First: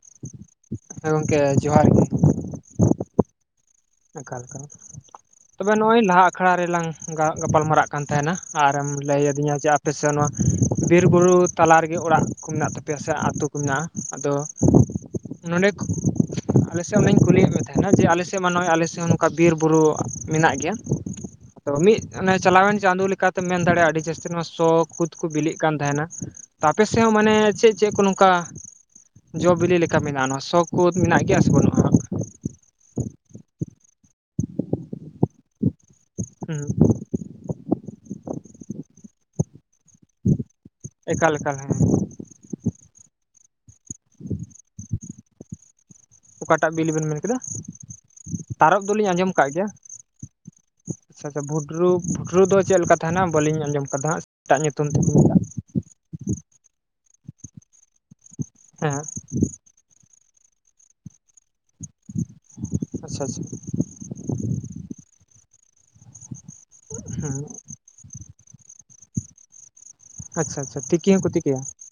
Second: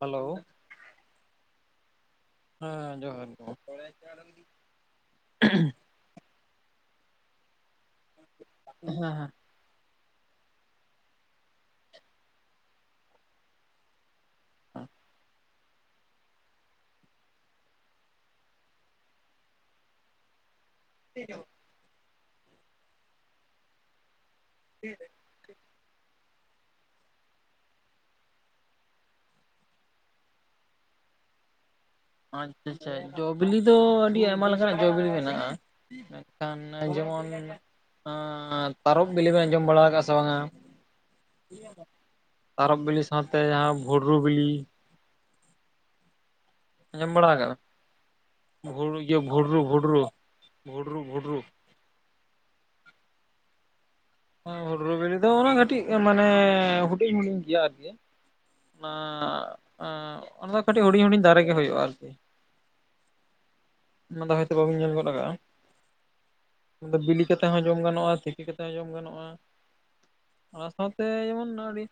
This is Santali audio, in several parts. ᱦᱮᱞᱳ ᱾ ᱦᱮᱸ ᱜᱚᱝᱠᱮ ᱡᱚᱦᱟᱨ ᱜᱮ ᱾ ᱦᱮᱸ ᱡᱚᱦᱟᱨ ᱡᱚᱦᱟᱨ [unintelligible] ᱮᱠᱟᱞ ᱮᱠᱟᱞ ᱛᱚᱵᱮ ᱱᱚᱜᱼᱚᱭ ᱱᱟᱦᱟᱜ ᱟᱠᱷᱲᱟ ᱨᱮᱞᱟᱝ ᱜᱟ ᱜᱟᱯᱟᱞ ᱢᱟᱨᱟᱜ ᱛᱟᱦᱮᱱᱟ, ᱟᱨᱮᱢ ᱦᱮᱸ ᱞᱟᱹᱭ ᱦᱮᱸ ᱟᱹᱫᱤᱧᱟ ᱡᱮ ᱟᱯᱮ ᱥᱮ ᱱᱚᱣᱟ, ᱵᱤᱨ ᱵᱩᱨᱩ ᱛᱟᱞᱟ ᱨᱮᱜᱮ ᱚᱲᱟᱜ ᱠᱚ ᱢᱮᱱᱟᱜ ᱛᱟᱯᱮᱭᱟ ᱥᱮ ᱟᱛᱳ ᱠᱚ ᱢᱮᱱᱟᱜᱼᱟ ᱾ ᱟᱫᱚ, ᱱᱚᱰᱮ ᱟᱞᱮᱥᱮᱫ ᱚᱱᱮᱧ ᱠᱩᱞᱤᱭᱮᱫ ᱢᱮ ᱛᱟᱦᱮᱱᱟ ᱡᱮ ᱟᱞᱮᱥᱮᱫ ᱢᱟ ᱱᱚᱜᱼᱚᱭ ᱟᱞᱮᱥᱮᱫ ᱦᱚᱸ ᱱᱚᱝᱠᱟ ᱵᱤᱨ ᱵᱩᱨᱩ ᱢᱮᱱᱟᱜ ᱜᱮᱭᱟ ᱾ [unintelligible] ᱟᱫᱚ ᱢᱤᱫ ᱚᱱᱮ ᱪᱟᱞᱟᱣᱮᱱ ᱪᱟᱸᱫᱳ ᱞᱮᱠᱟᱛᱮᱢ ᱢᱮᱱ ᱫᱟᱲᱮᱭᱟᱜᱼᱟ ᱟᱹᱰᱤ ᱡᱟᱹᱥᱛᱤ ᱱᱚᱣᱟ ᱥᱚ ᱠᱩᱛ ᱠᱚ ᱵᱤᱞᱤᱜ ᱠᱟᱱ ᱛᱟᱦᱮᱱᱟ ᱾ ᱛᱚ ᱟᱯᱮ ᱥᱮᱫ ᱦᱚᱸ ᱢᱟᱱᱮ ᱪᱮᱫ ᱪᱮᱫ ᱠᱚ ᱱᱚᱝᱠᱟ ᱡᱚ ᱵᱤᱞᱤ ᱞᱮᱠᱟ ᱢᱮᱱᱟᱜᱼᱟ ᱱᱚᱣᱟ ᱥᱚ ᱠᱳᱛ ᱢᱮᱱᱟᱜ ᱜᱮᱭᱟ ᱥᱮ ᱵᱟᱹᱱᱩᱜᱼᱟ? ᱟᱪᱪᱷᱟ ᱟᱪᱪᱷᱟ, ᱡᱚ ᱵᱤᱞᱤ ᱫᱚ ᱟᱹᱰᱤ ᱟᱭᱢᱟ ᱞᱮᱠᱟᱱᱟᱜ ᱡᱚ ᱵᱤᱞᱤ ᱢᱮᱱᱟᱜᱼᱟ ᱾ ᱦᱩᱸ ᱱᱟᱜᱠᱷᱟᱱ ᱡᱮᱢᱚᱱ ᱟᱸ ᱛᱟᱨᱚᱯ ᱵᱤᱞᱤ ᱵᱤᱱ ᱟᱡᱚᱢ ᱵᱟᱲᱟ ᱠᱟᱜᱼᱟ ᱥᱮ ᱵᱟᱝᱟ? ᱮᱠᱟᱞ ᱮᱠᱟᱞ ᱦᱮᱸ ᱛᱟᱨᱚᱯ ᱵᱤᱞᱤ ᱥᱟᱶᱛᱮ ᱡᱟᱦᱟᱸ ᱵᱷᱰᱨᱩ ᱵᱤᱞᱤ ᱚᱠᱟᱴᱟᱜ ᱵᱤᱞᱤ ᱵᱮᱱ ᱟᱸᱡᱚᱢ ᱢᱮᱱ ᱵᱟᱲᱟ ᱠᱮᱫᱟ ᱠᱟᱜᱼᱟ [unintelligible] ᱛᱟᱨᱚᱵ ᱵᱷᱩᱰᱨᱩ ᱫᱚᱞᱤᱧ ᱤᱭᱟᱹ ᱟᱸᱡᱚᱢ ᱠᱟᱜ ᱵᱷᱩᱰᱨᱩ ᱜᱮᱭᱟ ᱵᱷᱩᱰᱨᱩ ᱾ ᱵᱷᱩᱰᱨᱩ ᱵᱷᱩᱰᱨᱩ ᱾ ᱯᱷᱩᱴᱨᱩ ᱯᱷᱩᱴᱨᱩ ᱫᱚ ᱪᱮᱫ ᱞᱮᱠᱟ ᱛᱟᱦᱮᱸᱱᱟ? ᱵᱟᱹᱞᱤᱧ ᱟᱸᱡᱚᱢ ᱠᱟᱫᱟ ᱦᱟᱸᱜ ᱾ ᱦᱮᱸ ᱵᱷᱩᱰᱨᱩ ᱵᱤᱞᱤ ᱫᱚ ᱚᱱᱮ ᱠᱟᱹᱴᱤᱡ ᱢᱟᱱᱮ ᱦᱩᱰᱤᱧ ᱜᱮᱭᱟ ᱟᱨᱠᱤ ᱾ ᱦᱮᱸ ᱾ ᱟᱸ ᱚᱱᱟ ᱫᱚ ᱠᱟᱹᱴᱤᱡ ᱦᱩᱰᱤᱧ ᱦᱩᱰᱤᱧ ᱫᱟᱨᱮ ᱜᱮ ᱦᱩᱭᱩᱜᱼᱟ ᱟᱨᱠᱤ ᱾ ᱟᱪᱪᱷᱟ ᱟᱪᱪᱷᱟ ᱾ ᱚᱱᱟᱫᱟ ᱦᱚᱭᱛᱳ ᱵᱟᱵᱤᱱ ᱧᱮᱞ ᱜᱚᱫ ᱠᱟᱜᱼᱟ, ᱚᱱᱟ ᱫᱚ ᱵᱤᱞᱤ ᱦᱮᱸ ᱠᱟᱛᱮ ᱦᱚᱸ ᱡᱚᱢ ᱜᱟᱱᱚᱜᱼᱟ ᱛᱤᱠᱤ ᱠᱟᱛᱮ ᱦᱚᱸ ᱡᱚᱢ ᱜᱟᱱᱚᱜᱼᱟ ᱟᱪᱪᱷᱟ ᱚᱱᱟ ᱟᱪᱪᱷᱟ ᱥᱟᱶᱛᱮ ᱛᱤᱠᱤ ᱦᱚᱸᱠᱚ ᱡᱮᱢᱚᱱ ᱛᱤᱠᱤᱭᱟ ᱟᱹᱰᱤ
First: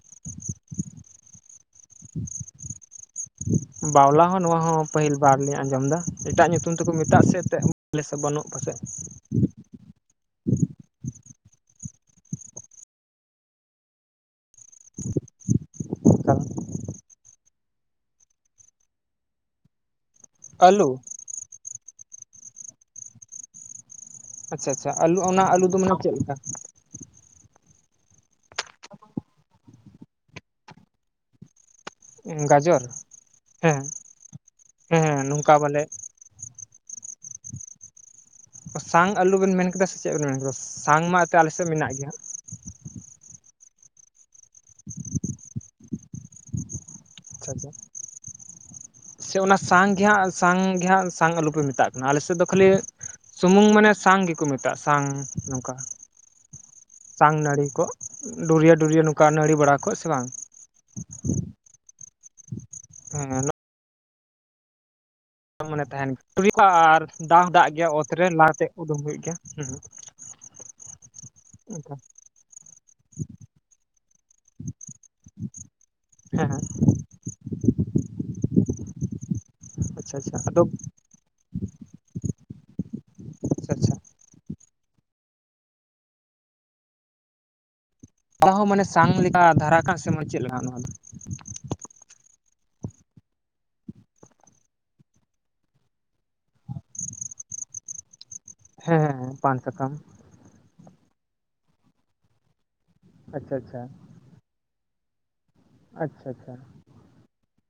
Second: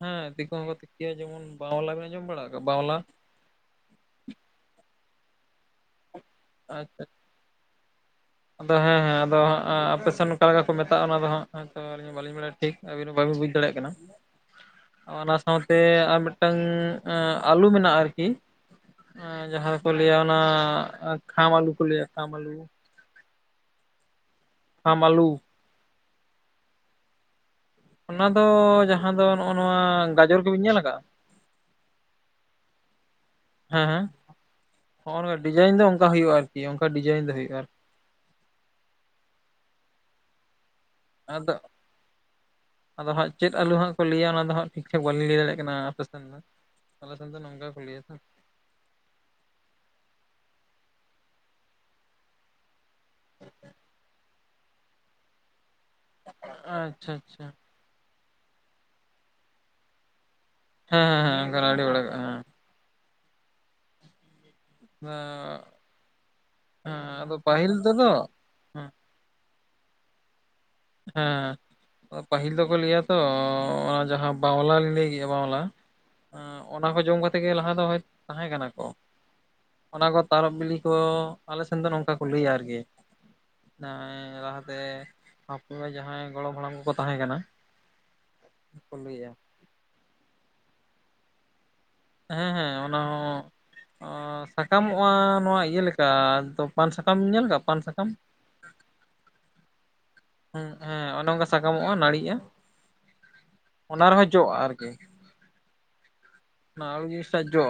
ᱦᱮᱸ ᱛᱤᱠᱤ ᱦᱚᱸᱠᱚ ᱛᱮᱠᱮᱭᱟ, ᱡᱮᱢᱚᱱ ᱵᱟᱣᱞᱟ ᱵᱮᱱ ᱟᱸᱡᱚᱢ ᱵᱟᱲᱟ ᱠᱟᱜᱼᱟ ᱵᱟᱣᱞᱟ? ᱵᱟᱣᱞᱟ ᱦᱚᱸ ᱱᱚᱣᱟ ᱦᱚᱸ ᱯᱟᱹᱦᱤᱞ ᱵᱟᱨ ᱞᱤᱧ ᱟᱸᱡᱚᱢ ᱫᱟ ᱾ ᱮᱴᱟᱜ ᱧᱩᱛᱩᱢ ᱛᱮᱠᱚ ᱟᱪᱪᱷᱟ ᱢᱮᱛᱟᱜ ᱥᱮ ᱮᱛᱮ, ᱟᱞᱮ ᱥᱮᱫ ᱫᱚ ᱵᱟᱹᱱᱩᱜ ᱾ ᱟᱫᱚ ᱦᱮᱸ ᱦᱮᱸ ᱟᱫᱚ ᱦᱟᱜ ᱮᱸ ᱟᱯᱮᱥᱮᱱ ᱠᱟ ᱞᱮᱠᱟ ᱠᱚ ᱢᱮᱛᱟᱜᱼᱟ ᱚᱱᱟ ᱫᱚ ᱦᱟᱜ ᱟᱹᱞᱤᱧ ᱦᱚᱸ ᱵᱟᱹᱞᱤᱧ ᱵᱟᱲᱟᱭᱟ ᱴᱷᱤᱠ ᱟᱵᱤᱱ ᱵᱟᱹᱵᱤᱱ ᱵᱩᱡᱽ ᱫᱟᱲᱮᱭᱟᱜ ᱠᱟᱱᱟ ᱾ ᱚᱱᱟ ᱥᱟᱶᱛᱮ ᱟᱨ ᱢᱤᱫᱴᱟᱝ ᱟᱞᱩ ᱢᱮᱱᱟᱜᱼᱟ ᱟᱨᱠᱤ ᱾ ᱡᱟᱦᱟᱸ ᱠᱚ ᱞᱟᱹᱭᱟ ᱚᱱᱟ ᱟᱹᱞᱩ ᱠᱷᱟᱢ ᱟᱞᱩ ᱠᱚ ᱞᱟᱹᱭᱟ ᱠᱷᱟᱢ ᱟᱞᱩ ᱾ ᱟᱪᱪᱷᱟ ᱟᱪᱪᱷᱟ ᱠᱷᱟᱢ ᱟᱞᱩ ᱟᱹᱞᱩ ᱚᱱᱟ ᱟᱞᱩ ᱫᱚ ᱢᱟᱱᱮ ᱪᱮᱫ ᱞᱮᱠᱟ? ᱚᱱᱟ ᱫᱚ ᱡᱟᱦᱟᱸ ᱫᱚ ᱱᱚᱜᱼᱚ ᱱᱚᱣᱟ ᱜᱟᱡᱚᱨ ᱠᱚ ᱵᱤᱱ ᱧᱮᱞ ᱟᱠᱟᱜ -ᱟ? ᱜᱟᱡᱚᱨ ᱦᱮᱸ ᱦᱮᱸ ᱦᱮᱸ ᱦᱚᱸᱜᱼᱚ ᱱᱚᱝᱠᱟ ᱰᱤᱡᱟᱭᱤᱱ ᱵᱚᱞᱮ ᱫᱚ ᱚᱱᱠᱟ ᱦᱩᱭᱩᱜᱼᱟ ᱟᱨ ᱠᱤ ᱚᱱᱠᱟ ᱰᱤᱡᱟᱭᱤᱱ ᱫᱚ ᱦᱩᱭᱩᱜ ᱟᱨ ᱾ ᱥᱟᱝ ᱟᱞᱩ ᱵᱮᱱ ᱢᱮᱱ ᱠᱮᱫᱟ ᱥᱮ ᱪᱮᱫ ᱵᱮᱱ ᱢᱮᱱ ᱠᱮᱫᱟ? ᱥᱟᱝ ᱢᱟ ᱮᱛᱮ ᱟᱞᱮ ᱟᱫᱚ ᱥᱮᱫ ᱢᱮᱱᱟᱜ ᱜᱮᱭᱟ ᱦᱟᱜ ᱾ ᱟᱫᱚ ᱦᱟᱸᱜ ᱪᱮᱫ ᱟᱞᱩ ᱦᱟᱸᱜ ᱠᱚ ᱞᱟᱹᱭᱟ ᱚᱱᱟ ᱫᱚ ᱦᱟᱸᱜ ᱴᱷᱤᱠ ᱴᱷᱟᱠ ᱵᱟᱞᱤᱧ ᱞᱟᱹᱭ ᱫᱟᱲᱮᱜ ᱠᱟᱱᱟ ᱟᱯᱮ ᱥᱮᱱ ᱫᱚ ᱾ ᱟᱞᱮ ᱥᱮᱱ ᱫᱚ ᱟᱪᱪᱷᱟ ᱱᱚᱝᱠᱟ ᱟᱪᱪᱷᱟ ᱠᱚ ᱞᱟᱹᱭᱟ ᱛᱚ ᱾ ᱥᱮ ᱚᱱᱟ ᱥᱟᱝ ᱜᱮ ᱦᱟᱸᱜ ᱥᱟᱝ ᱜᱮ ᱦᱟᱸᱜ ᱥᱟᱝ ᱟᱞᱩ ᱯᱮ ᱢᱮᱛᱟᱜ ᱠᱟᱱᱟ, ᱟᱞᱮ ᱥᱮᱫ ᱫᱚ ᱠᱷᱟᱹᱞᱤ ᱥᱩᱢᱩᱝ ᱢᱟᱱᱮ ᱥᱟᱝ ᱜᱮᱠᱚ ᱢᱮᱛᱟᱜᱼᱟ ᱥᱟᱝ ᱱᱚᱝᱠᱟ ᱟᱪᱪᱷᱟ ᱾ ᱥᱟᱝ ᱟᱪᱪᱷᱟ ᱱᱟᱹᱲᱤ ᱠᱚᱜ ᱰᱩᱨᱭᱟᱹ ᱰᱩᱨᱭᱟᱹ ᱱᱚᱝᱠᱟ ᱱᱟᱹᱲᱤ ᱵᱟᱲᱟ ᱠᱚᱜ ᱥᱮ ᱵᱟᱝ? ᱦᱮᱸ ᱦᱮᱸ ᱦᱮᱸ ᱚᱱᱠᱟ ᱱᱟᱹᱲᱤ ᱵᱟᱲᱟ ᱠᱚᱜ-ᱟ ᱦᱮᱸ ᱾ ᱦᱮᱸ ᱦᱮᱞᱳ, ᱚᱱᱟ ᱢᱟᱱᱮ ᱛᱟᱦᱮᱱ ᱜᱮᱭᱟ ᱟᱨ, ᱫᱟᱣ ᱦᱚᱸ ᱫᱟᱜ ᱜᱮᱭᱟ ᱛᱮᱫᱚ ᱚᱛ ᱨᱮ, ᱞᱟᱠᱟᱛᱮ ᱠᱚ ᱦᱮᱸ ᱫᱚᱦᱚ ᱮᱫ ᱜᱮᱭᱟ ᱦᱮᱸ᱾ ᱦᱮᱸ, ᱚᱱᱠᱟ ᱯᱟᱹᱦᱤᱞ ᱫᱚᱠᱚ ᱞᱟᱹᱭᱟ ᱛᱚ, ᱚᱱᱟ ᱡᱟᱦᱟᱸ ᱵᱟᱣᱞᱟ ᱞᱤᱧ ᱞᱟᱹᱭ ᱠᱮᱜᱼᱟ, ᱵᱟᱣᱞᱟ ᱦᱮᱸ ᱦᱮᱸ ᱚᱱᱟ ᱠᱚ ᱡᱚᱢ ᱠᱟᱛᱮᱫ ᱜᱮ, ᱞᱟᱦᱟ ᱫᱚᱭ ᱦᱚᱭᱛᱚ ᱛᱟᱦᱮᱸ ᱠᱟᱱᱟ ᱠᱚ? ᱚᱱᱟ ᱟᱪᱪᱷᱟ ᱠᱚ ᱟᱪᱪᱷᱟ ᱛᱟᱨᱚᱵ ᱟᱫᱚ ᱵᱤᱞᱤ ᱠᱚ, ᱟᱞᱮ ᱥᱮᱱ ᱫᱚ ᱱᱚᱝᱠᱟ ᱠᱚ ᱞᱟᱹᱭᱟ ᱟᱨᱠᱤ᱾ ᱟᱪᱪᱷᱟ ᱮᱸ ᱟᱪᱪᱷᱟ ᱞᱟᱦᱟᱛᱮ ᱟᱛᱳ ᱨᱮ, ᱡᱟᱦᱟᱸᱭ ᱜᱚᱲᱚᱢ ᱦᱟᱲᱟᱢ ᱠᱚᱠᱚ ᱛᱟᱦᱮᱸᱠᱟᱱᱟ᱾ ᱚᱱᱟ ᱦᱚᱸ ᱢᱟᱱᱮ ᱥᱟᱝ ᱞᱮᱠᱟ, ᱫᱷᱟᱨᱟ ᱠᱟᱜ ᱥᱮ ᱢᱟᱱᱮ ᱪᱮᱫ ᱞᱮᱠᱟ ᱱᱚᱶᱟ ᱫᱚ? ᱦᱮᱸ, ᱦᱮᱸ, ᱚᱱᱟ ᱦᱚᱸ ᱚ ᱥᱟᱠᱟᱢᱚᱜᱼᱟ, ᱱᱚᱶᱟ ᱤᱭᱟᱹ ᱞᱮᱠᱟ ᱫᱚ ᱯᱟᱱ ᱥᱟᱠᱟᱢ, ᱧᱮᱞ ᱠᱟᱜᱼᱟ ᱯᱟᱱ ᱥᱟᱠᱟᱢ? ᱦᱮᱸ, ᱦᱮᱸ, ᱯᱟᱱ ᱥᱟᱠᱟᱢ ᱾ ᱦᱮᱸ, ᱦᱮᱸ ᱚᱱᱮ ᱚᱱᱠᱟ ᱥᱟᱠᱟᱢᱚᱜᱼᱟ, ᱱᱟᱹᱲᱤᱜᱼᱟ᱾ ᱟᱪᱪᱷᱟ, ᱟᱪᱪᱷᱟ᱾ ᱚᱱᱟ ᱨᱮᱦᱚᱸ ᱡᱚᱜᱼᱟ ᱟᱨᱠᱤ᱾ ᱟᱪᱪᱷᱟ, ᱟᱪᱪᱷᱟ᱾ ᱟᱨ ᱞᱤᱧ ᱥᱟᱡᱼᱟ᱾